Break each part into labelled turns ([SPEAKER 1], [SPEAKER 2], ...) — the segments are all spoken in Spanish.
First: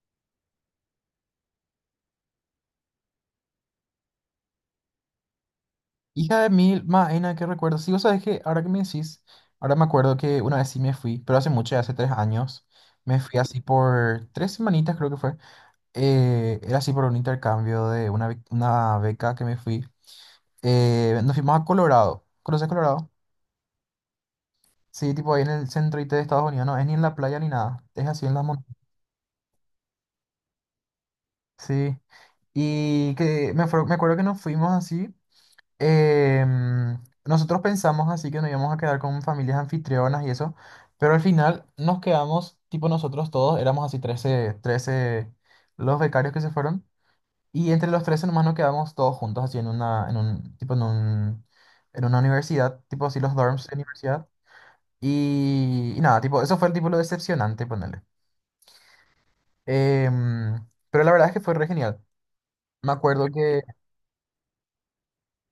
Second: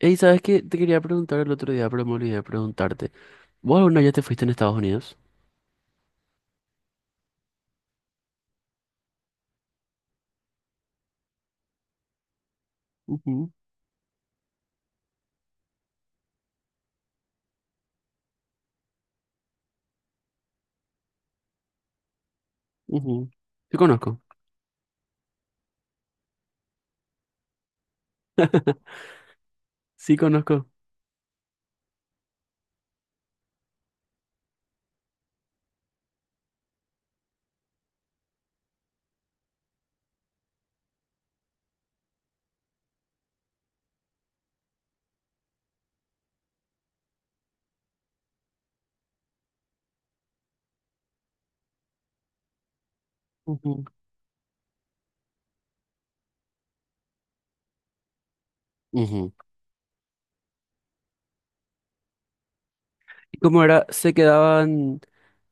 [SPEAKER 1] Ey, ¿sabes qué? Te quería preguntar el otro día, pero me olvidé de preguntarte. ¿Vos alguna vez ya te fuiste en Estados Unidos?
[SPEAKER 2] Hija de mil maena, qué recuerdo. Sí, vos sabés que ahora que me decís, ahora me acuerdo que una vez sí me fui, pero hace mucho, ya hace 3 años, me fui
[SPEAKER 1] Ujú,
[SPEAKER 2] así por 3 semanitas creo que fue. Era así por un intercambio de una beca que me fui. Nos fuimos a Colorado. ¿Conoces Colorado?
[SPEAKER 1] ujú. Sí, conozco.
[SPEAKER 2] Sí, tipo ahí en el centro IT de Estados Unidos, no es ni en la playa ni nada, es así en las montañas.
[SPEAKER 1] Sí, conozco.
[SPEAKER 2] Sí. Y me acuerdo que nos fuimos así. Nosotros pensamos así que nos íbamos a quedar con familias anfitrionas y eso, pero al final nos quedamos, tipo nosotros todos, éramos así trece los becarios que se fueron, y entre los 13 nomás nos quedamos todos juntos así en una, en un, tipo en un, en una universidad, tipo así los dorms de
[SPEAKER 1] Ujú.
[SPEAKER 2] universidad, y nada, tipo, eso fue el tipo lo decepcionante, ponerle.
[SPEAKER 1] Ujú.
[SPEAKER 2] Pero la verdad es que fue re genial. Me acuerdo
[SPEAKER 1] ¿Y
[SPEAKER 2] que,
[SPEAKER 1] cómo era? Se quedaban,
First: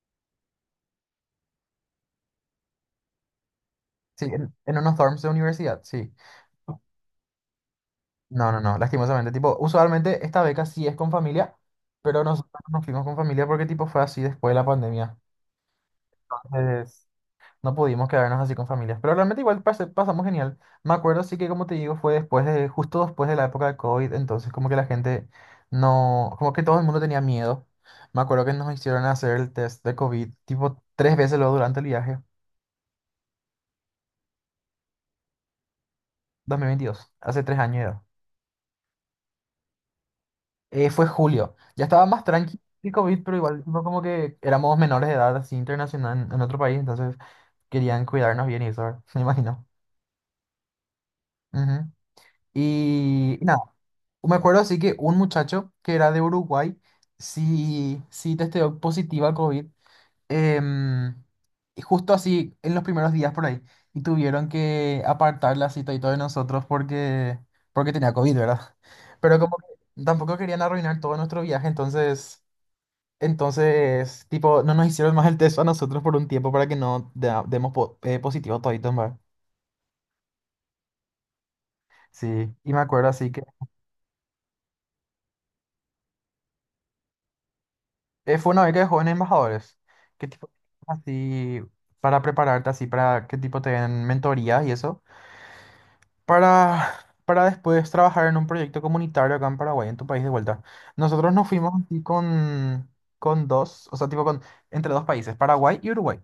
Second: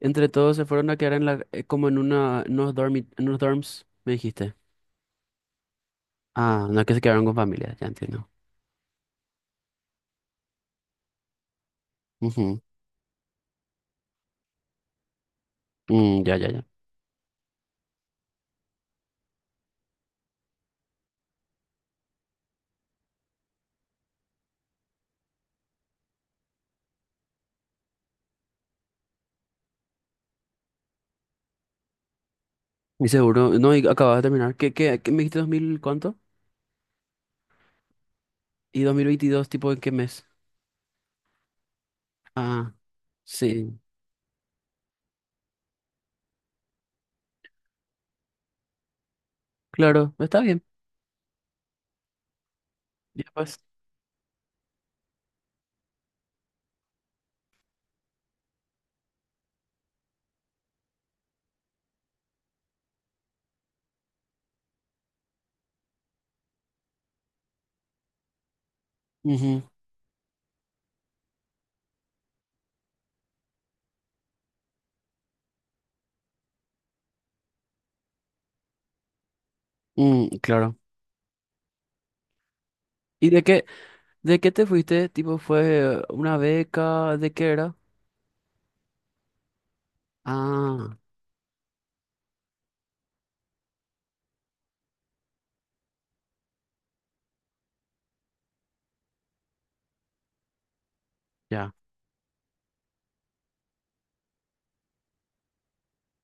[SPEAKER 1] entre todos se fueron a quedar en la, como en una, en unos en unos dorms, me
[SPEAKER 2] sí, en,
[SPEAKER 1] dijiste.
[SPEAKER 2] en unos dorms de universidad, sí.
[SPEAKER 1] Ah, no, que se quedaron con familia, ya entiendo.
[SPEAKER 2] No, no, no, lastimosamente, tipo, usualmente esta beca sí es con familia, pero nosotros
[SPEAKER 1] Ujú.
[SPEAKER 2] no nos fuimos con familia porque tipo fue así después de la pandemia.
[SPEAKER 1] Mm, ya, ya, ya.
[SPEAKER 2] Entonces, no pudimos quedarnos así con familias, pero realmente igual pasamos genial. Me acuerdo sí que como te digo fue justo después de la época de COVID, entonces como que la gente no, como que todo el mundo tenía miedo. Me acuerdo que nos hicieron hacer el test de COVID tipo 3 veces luego durante el viaje.
[SPEAKER 1] Y seguro, no, y acabas de terminar. ¿Qué me dijiste, 2000 cuánto?
[SPEAKER 2] 2022, hace 3 años ya.
[SPEAKER 1] ¿Y 2022, tipo, en qué mes?
[SPEAKER 2] Fue julio. Ya estaba más tranquilo
[SPEAKER 1] Ah,
[SPEAKER 2] el COVID, pero igual
[SPEAKER 1] sí.
[SPEAKER 2] no como que éramos menores de edad así internacional en otro país, entonces querían cuidarnos bien y eso, ¿verdad? Me imagino.
[SPEAKER 1] Claro, está bien.
[SPEAKER 2] Ujú.
[SPEAKER 1] Ya
[SPEAKER 2] Y
[SPEAKER 1] pues.
[SPEAKER 2] nada, me acuerdo así que un muchacho que era de Uruguay sí, sí testeó positiva a COVID, em, y justo así en los primeros días por ahí, y tuvieron que apartar la cita y todo de nosotros porque tenía COVID, ¿verdad? Pero como
[SPEAKER 1] Ujú.
[SPEAKER 2] que tampoco querían arruinar todo nuestro viaje, entonces... Entonces, tipo, no nos hicieron más el test a nosotros por un tiempo para que no demos positivo toditos, ¿verdad?
[SPEAKER 1] Mm, claro.
[SPEAKER 2] Sí, y me acuerdo así
[SPEAKER 1] ¿Y
[SPEAKER 2] que
[SPEAKER 1] de qué, de qué te fuiste? Tipo, ¿fue una beca? ¿De qué era?
[SPEAKER 2] fue una beca de jóvenes embajadores. ¿Qué tipo
[SPEAKER 1] Ah,
[SPEAKER 2] así para prepararte así para qué tipo te den mentoría y eso? Para para después trabajar en un proyecto comunitario acá en Paraguay, en tu país de vuelta. Nosotros nos fuimos
[SPEAKER 1] ya.
[SPEAKER 2] así con dos, o sea, tipo con entre dos países, Paraguay y Uruguay,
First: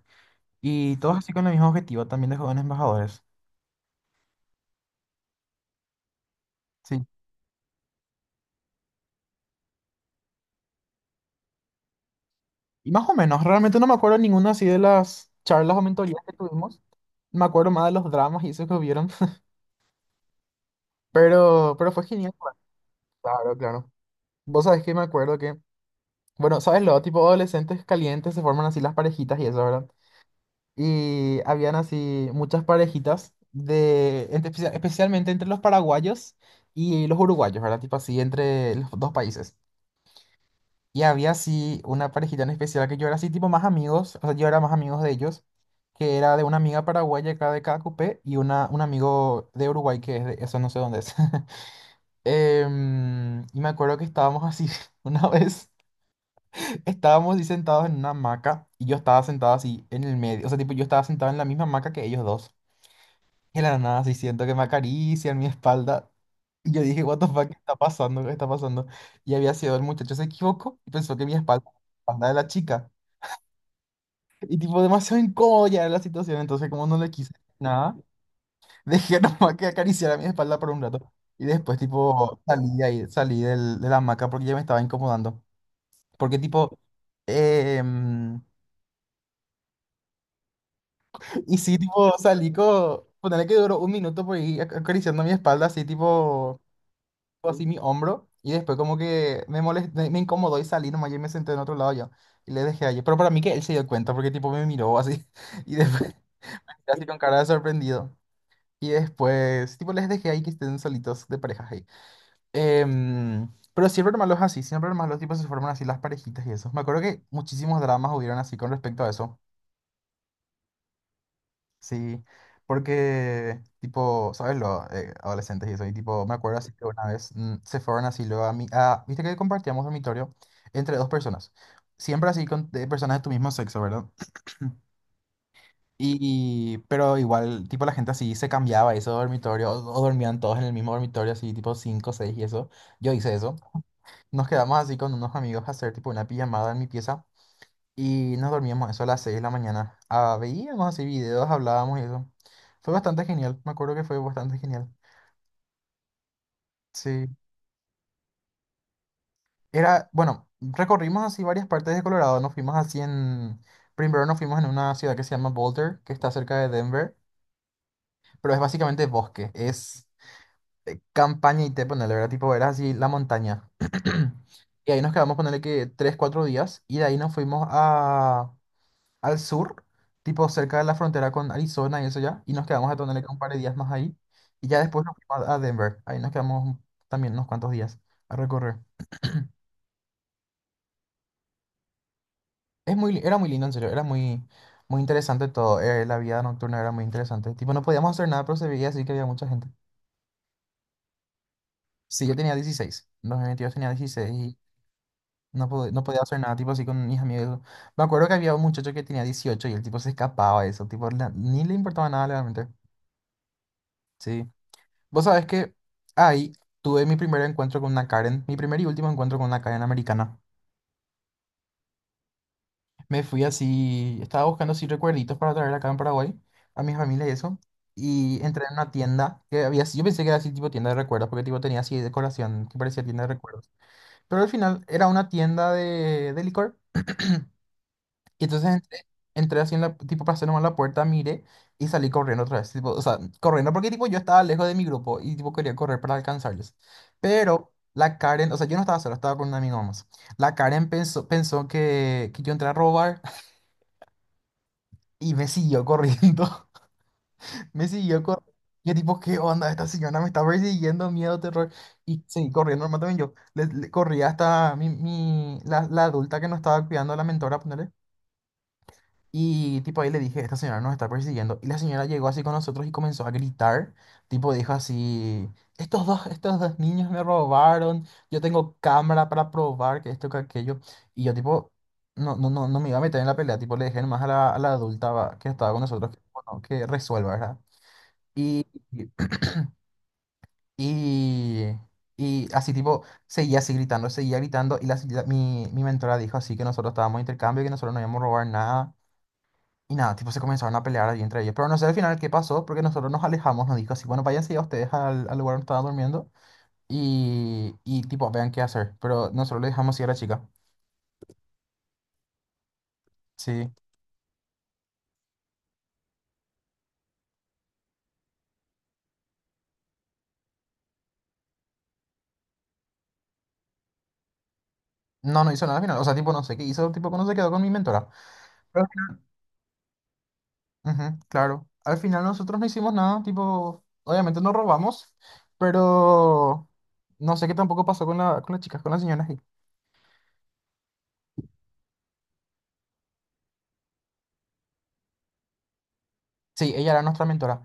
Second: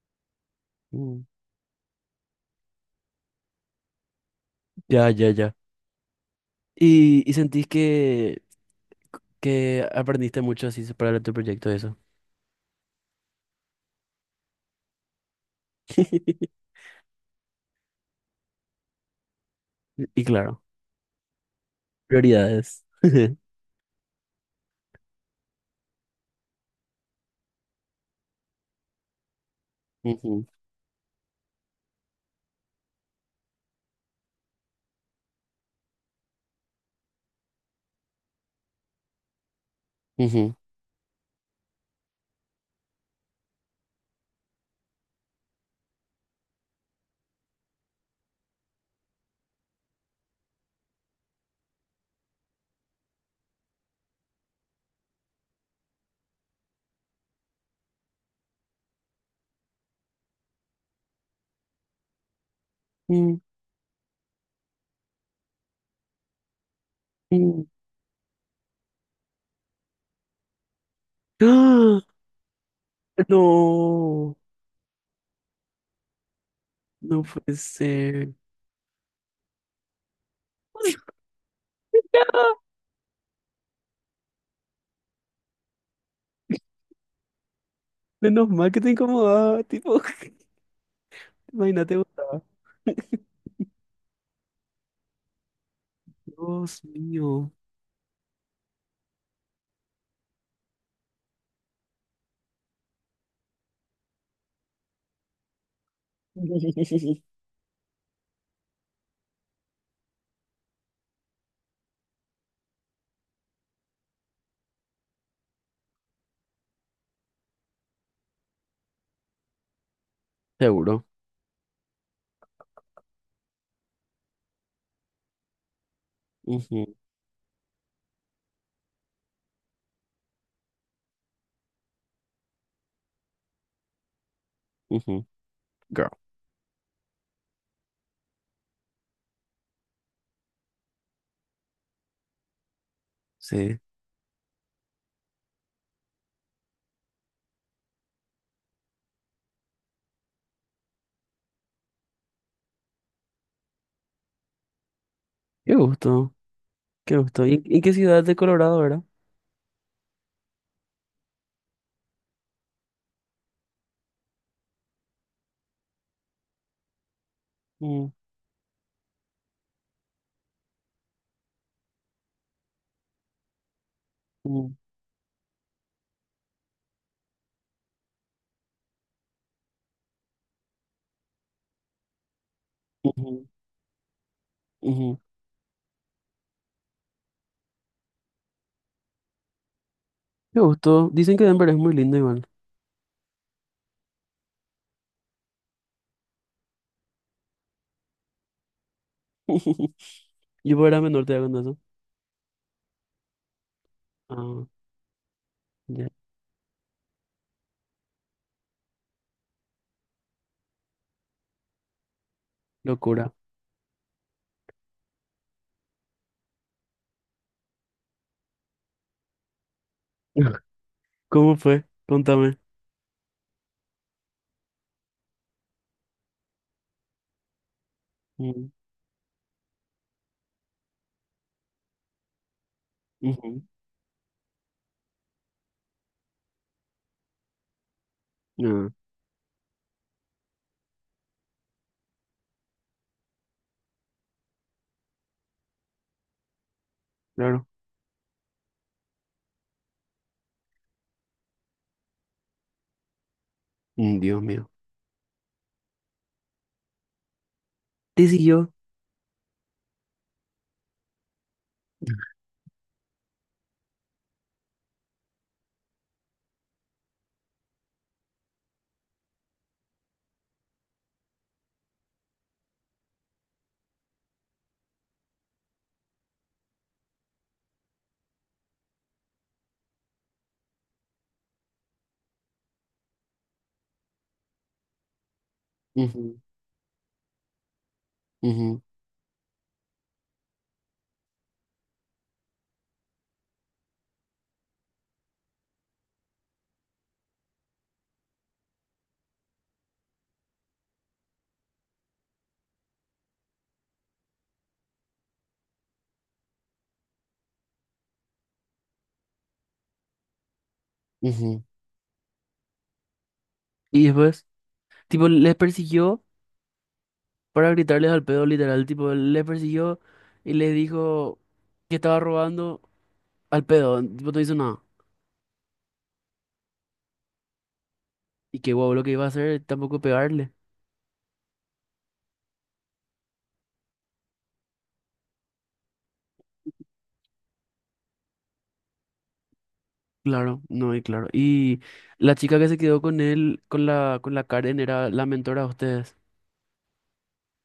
[SPEAKER 2] y todos
[SPEAKER 1] Mm.
[SPEAKER 2] así con el mismo objetivo también de jóvenes embajadores.
[SPEAKER 1] Ya, ya, ya.
[SPEAKER 2] Sí.
[SPEAKER 1] Y sentís que aprendiste mucho así para tu proyecto eso?
[SPEAKER 2] Y más o menos, realmente no me acuerdo ninguna así de las charlas o mentorías que tuvimos. Me acuerdo más de los dramas y eso que hubieron.
[SPEAKER 1] Y claro,
[SPEAKER 2] Pero fue genial, pues.
[SPEAKER 1] prioridades.
[SPEAKER 2] Claro, claro. Vos sabés que me acuerdo que, bueno, ¿sabes lo? Tipo adolescentes calientes se forman así las parejitas y eso, ¿verdad?
[SPEAKER 1] Ujú,
[SPEAKER 2] Y habían así muchas parejitas especialmente entre los paraguayos y los uruguayos, ¿verdad? Tipo así, entre los dos países.
[SPEAKER 1] ujú.
[SPEAKER 2] Y había así una parejita en especial que yo era así tipo más amigos, o sea, yo era más amigos de ellos, que era de una amiga paraguaya acá de Cacupé y un amigo de Uruguay que es de, eso no sé dónde es. Y me acuerdo que estábamos así, una vez estábamos así sentados en una hamaca y yo estaba sentado así en el medio, o sea, tipo yo estaba sentado en la misma hamaca que ellos dos.
[SPEAKER 1] Mm,
[SPEAKER 2] Y de la nada así siento que me acarician mi espalda. Y yo dije, what the fuck, ¿qué
[SPEAKER 1] mm.
[SPEAKER 2] está pasando? ¿Qué está pasando? Y había sido el muchacho se equivocó y pensó que mi espalda, la
[SPEAKER 1] ¡Ah!
[SPEAKER 2] espalda de la chica.
[SPEAKER 1] No,
[SPEAKER 2] Y tipo, demasiado incómodo ya era la situación, entonces como no le
[SPEAKER 1] no
[SPEAKER 2] quise
[SPEAKER 1] puede
[SPEAKER 2] nada,
[SPEAKER 1] ser.
[SPEAKER 2] dejé nomás que acariciara mi espalda por un rato. Y después tipo salí de ahí, de la hamaca porque ya me estaba incomodando. Porque tipo, em,
[SPEAKER 1] Menos mal que te incomodaba, tipo,
[SPEAKER 2] y sí,
[SPEAKER 1] imagínate,
[SPEAKER 2] tipo,
[SPEAKER 1] gustaba.
[SPEAKER 2] ponele que duró un minuto por ahí acariciando mi espalda, así tipo,
[SPEAKER 1] Dios mío.
[SPEAKER 2] así mi hombro. Y después como que me me incomodó y salí nomás y me senté en otro lado yo. Y le dejé allí. Pero para mí que él se dio cuenta porque tipo me miró así. Y después, así con cara de sorprendido. Y después, tipo, les dejé ahí que estén solitos de parejas ahí. Pero siempre eran malos así, siempre eran malos, tipo, se forman así las parejitas y eso. Me acuerdo que muchísimos dramas hubieron así con respecto a eso.
[SPEAKER 1] Seguro.
[SPEAKER 2] Sí, porque, tipo, ¿sabes? Los adolescentes y eso. Y, tipo, me acuerdo así que
[SPEAKER 1] Ujú.
[SPEAKER 2] una vez se fueron así luego a mi... Viste que compartíamos dormitorio entre dos personas. Siempre así con de personas de tu mismo sexo, ¿verdad?
[SPEAKER 1] Ujú, girl.
[SPEAKER 2] Y, pero igual, tipo, la gente así se cambiaba de ese dormitorio, o dormían todos en el mismo dormitorio, así, tipo, 5 6 y eso. Yo hice eso.
[SPEAKER 1] Sí,
[SPEAKER 2] Nos quedamos así con unos amigos a hacer, tipo, una pijamada en mi pieza. Y nos dormíamos eso a las 6 de la mañana. Ah, veíamos así videos, hablábamos y eso. Fue bastante genial, me acuerdo que fue bastante genial.
[SPEAKER 1] qué gusto, qué
[SPEAKER 2] Sí.
[SPEAKER 1] gusto. Y qué ciudad de Colorado era?
[SPEAKER 2] Era, bueno, recorrimos así varias partes de Colorado. Nos fuimos así en. Primero nos fuimos en una ciudad que se llama Boulder, que está cerca de Denver,
[SPEAKER 1] Mm,
[SPEAKER 2] pero es básicamente bosque. Es campaña y te ponele, ¿verdad? Tipo, era así la montaña.
[SPEAKER 1] mm,
[SPEAKER 2] Y ahí nos quedamos, ponerle que 3, 4 días. Y de ahí nos fuimos al sur, tipo cerca de la frontera con Arizona y eso ya. Y nos quedamos a ponerle que un
[SPEAKER 1] ujú,
[SPEAKER 2] par de días más ahí. Y ya después nos
[SPEAKER 1] ujú.
[SPEAKER 2] fuimos a Denver. Ahí nos quedamos también unos cuantos días a recorrer.
[SPEAKER 1] Qué gusto. Dicen que Denver es muy lindo igual.
[SPEAKER 2] Es era muy lindo, en serio. Era muy, muy interesante todo. La vida nocturna era muy interesante. Tipo, no podíamos hacer nada, pero se veía así que había mucha gente.
[SPEAKER 1] Yo cuando era menor te con eso.
[SPEAKER 2] Sí, yo tenía 16. En 2022 tenía 16.
[SPEAKER 1] Ah,
[SPEAKER 2] No, no
[SPEAKER 1] ya.
[SPEAKER 2] podía hacer nada, tipo así con mis amigos. Me acuerdo que había un muchacho que tenía 18 y el tipo se escapaba de eso, tipo, ni le importaba nada realmente.
[SPEAKER 1] Locura.
[SPEAKER 2] Sí. Vos sabés que ahí tuve mi primer encuentro con una Karen, mi primer y último encuentro con una Karen americana.
[SPEAKER 1] ¿Cómo fue? Contame.
[SPEAKER 2] Me fui así, estaba buscando así recuerditos para traer acá en Paraguay a mi familia y eso. Y entré
[SPEAKER 1] Mm,
[SPEAKER 2] en una tienda que había, yo pensé que era así tipo tienda de recuerdos, porque tipo tenía así decoración que parecía tienda de
[SPEAKER 1] ujú.
[SPEAKER 2] recuerdos. Pero al final era una tienda de licor. Y entonces
[SPEAKER 1] Ah,
[SPEAKER 2] entré, tipo para hacer nomás la puerta, miré y salí corriendo otra vez. Tipo, o sea, corriendo porque tipo yo estaba lejos de mi grupo y tipo quería correr para alcanzarles.
[SPEAKER 1] claro.
[SPEAKER 2] Pero la Karen, o sea, yo no estaba solo, estaba con un amigo más. La Karen pensó que yo entré a robar
[SPEAKER 1] Mm, Dios mío.
[SPEAKER 2] y me siguió corriendo. Me siguió
[SPEAKER 1] Te
[SPEAKER 2] corriendo.
[SPEAKER 1] siguió.
[SPEAKER 2] Yo tipo, ¿qué onda? Esta señora me está persiguiendo, miedo, terror. Y seguí corriendo, normal también yo. Le corrí hasta la adulta que nos estaba cuidando, la mentora, ponerle. Y tipo ahí le dije, esta señora nos está persiguiendo. Y la señora llegó así con nosotros y comenzó a gritar. Tipo dijo así, estos dos niños me robaron. Yo tengo cámara para probar que esto, que aquello. Y yo tipo, no, no, no, no me iba a meter en la pelea. Tipo le dejé nomás a la adulta va, que estaba con nosotros que,
[SPEAKER 1] Ujú,
[SPEAKER 2] bueno, que resuelva, ¿verdad? Y,
[SPEAKER 1] ujú,
[SPEAKER 2] y, y así tipo, seguía así gritando, seguía gritando. Y mi mentora dijo así que nosotros estábamos de intercambio, que nosotros no íbamos a robar nada y nada, tipo se comenzaron a pelear ahí entre ellos. Pero no sé al final qué pasó, porque nosotros nos alejamos, nos dijo así, bueno, váyanse ya ustedes al lugar donde estaban durmiendo y tipo, vean qué hacer. Pero nosotros le dejamos ir a la chica.
[SPEAKER 1] ujú.
[SPEAKER 2] Sí.
[SPEAKER 1] Y después, tipo, les persiguió para gritarles al pedo, literal. Tipo, les persiguió y les dijo que estaba robando. Al pedo, vos no hizo nada.
[SPEAKER 2] No, no hizo nada al final. O sea, tipo, no sé qué hizo, tipo, no se quedó con mi mentora.
[SPEAKER 1] Y qué
[SPEAKER 2] Pero...
[SPEAKER 1] guau lo que iba a hacer, tampoco pegarle.
[SPEAKER 2] Ujú, claro. Al final nosotros no hicimos nada, tipo, obviamente nos robamos, pero no sé qué tampoco pasó con las chicas, con las señoras ahí.
[SPEAKER 1] Claro, no, y claro. Y la chica que se quedó con él, con la Karen, era la mentora de ustedes.
[SPEAKER 2] Sí, ella era nuestra mentora.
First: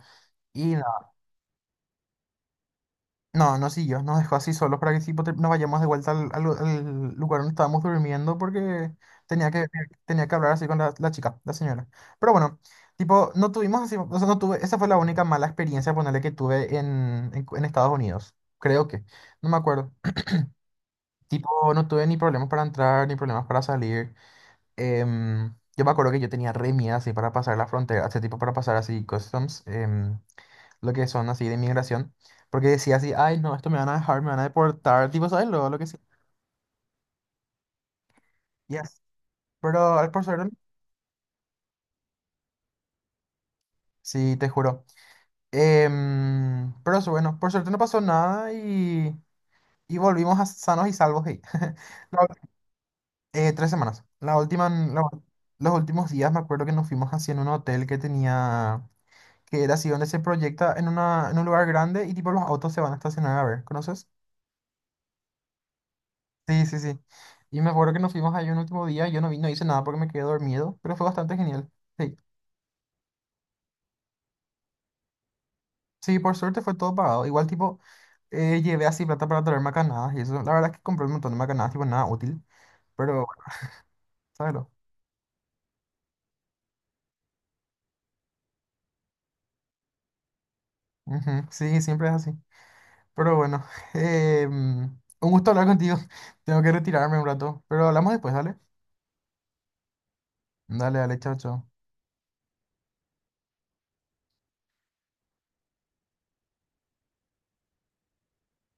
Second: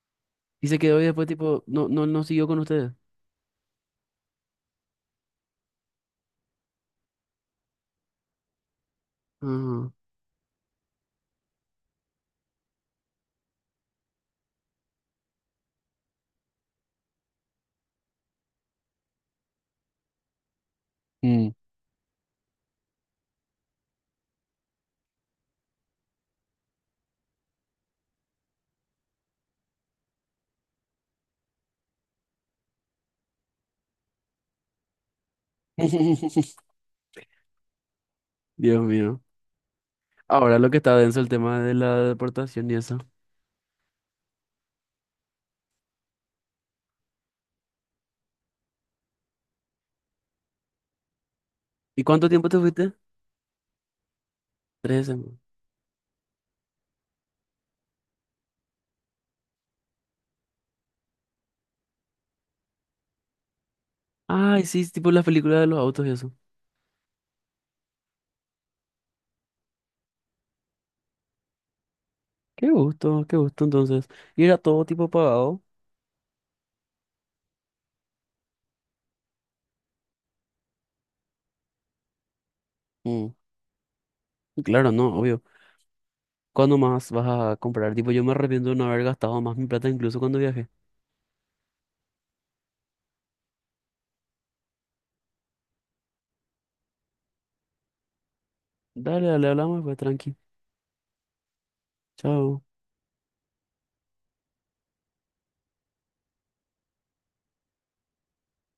[SPEAKER 1] Y
[SPEAKER 2] Y
[SPEAKER 1] se quedó y después, tipo, no siguió con ustedes.
[SPEAKER 2] no, no siguió, nos dejó así solos para que sí nos vayamos de vuelta al lugar donde estábamos durmiendo porque tenía que,
[SPEAKER 1] Ajá.
[SPEAKER 2] tenía que hablar así con la chica, la señora. Pero bueno, tipo, no tuvimos así, o sea, no tuve, esa fue la única mala experiencia, ponerle que tuve en Estados Unidos, creo que, no me acuerdo.
[SPEAKER 1] Mm.
[SPEAKER 2] Tipo, no tuve ni problemas para entrar, ni problemas para salir. Yo me acuerdo que yo tenía re miedo así para pasar la frontera, este tipo para pasar así customs. Lo que son así de inmigración, porque decía así, ay, no, esto me van a dejar, me van a deportar, tipo, ¿sabes? Lo que sí.
[SPEAKER 1] Dios
[SPEAKER 2] Yes.
[SPEAKER 1] mío.
[SPEAKER 2] Pero por suerte,
[SPEAKER 1] Ahora lo que está denso el tema de la deportación y eso.
[SPEAKER 2] sí, te juro. Pero eso, bueno, por suerte no pasó nada y volvimos a sanos y salvos ahí.
[SPEAKER 1] ¿Y
[SPEAKER 2] La
[SPEAKER 1] cuánto
[SPEAKER 2] ul-
[SPEAKER 1] tiempo te fuiste?
[SPEAKER 2] 3 semanas. La última,
[SPEAKER 1] Tres semanas.
[SPEAKER 2] los últimos días me acuerdo que nos fuimos así en un hotel que tenía, que era así donde se proyecta en, una, en un lugar grande y tipo los autos se van a estacionar a ver, ¿conoces?
[SPEAKER 1] Ay, sí, es tipo las películas de los autos y eso.
[SPEAKER 2] Sí, sí, sí. Y me acuerdo que nos fuimos ahí un último día, yo no vi, no hice nada porque me quedé dormido, pero fue bastante genial. Sí,
[SPEAKER 1] Qué gusto entonces. Y era todo tipo pagado.
[SPEAKER 2] sí, por suerte fue todo pagado. Igual tipo, llevé así plata para traer macanadas y eso. La verdad es que compré un montón de macanadas, tipo nada útil, pero bueno,
[SPEAKER 1] Mm.
[SPEAKER 2] ¿sabes lo?
[SPEAKER 1] Claro, no, obvio. ¿Cuándo más vas a comprar? Tipo, yo me arrepiento de no haber gastado más mi plata incluso cuando viajé.
[SPEAKER 2] Ujú, sí, siempre es así. Pero bueno, eh, mm, un gusto hablar contigo. Tengo que retirarme un rato, pero hablamos después, dale.
[SPEAKER 1] Dale, dale, hablamos, pues tranqui.
[SPEAKER 2] Dale, dale, chao, chao.
[SPEAKER 1] Chao.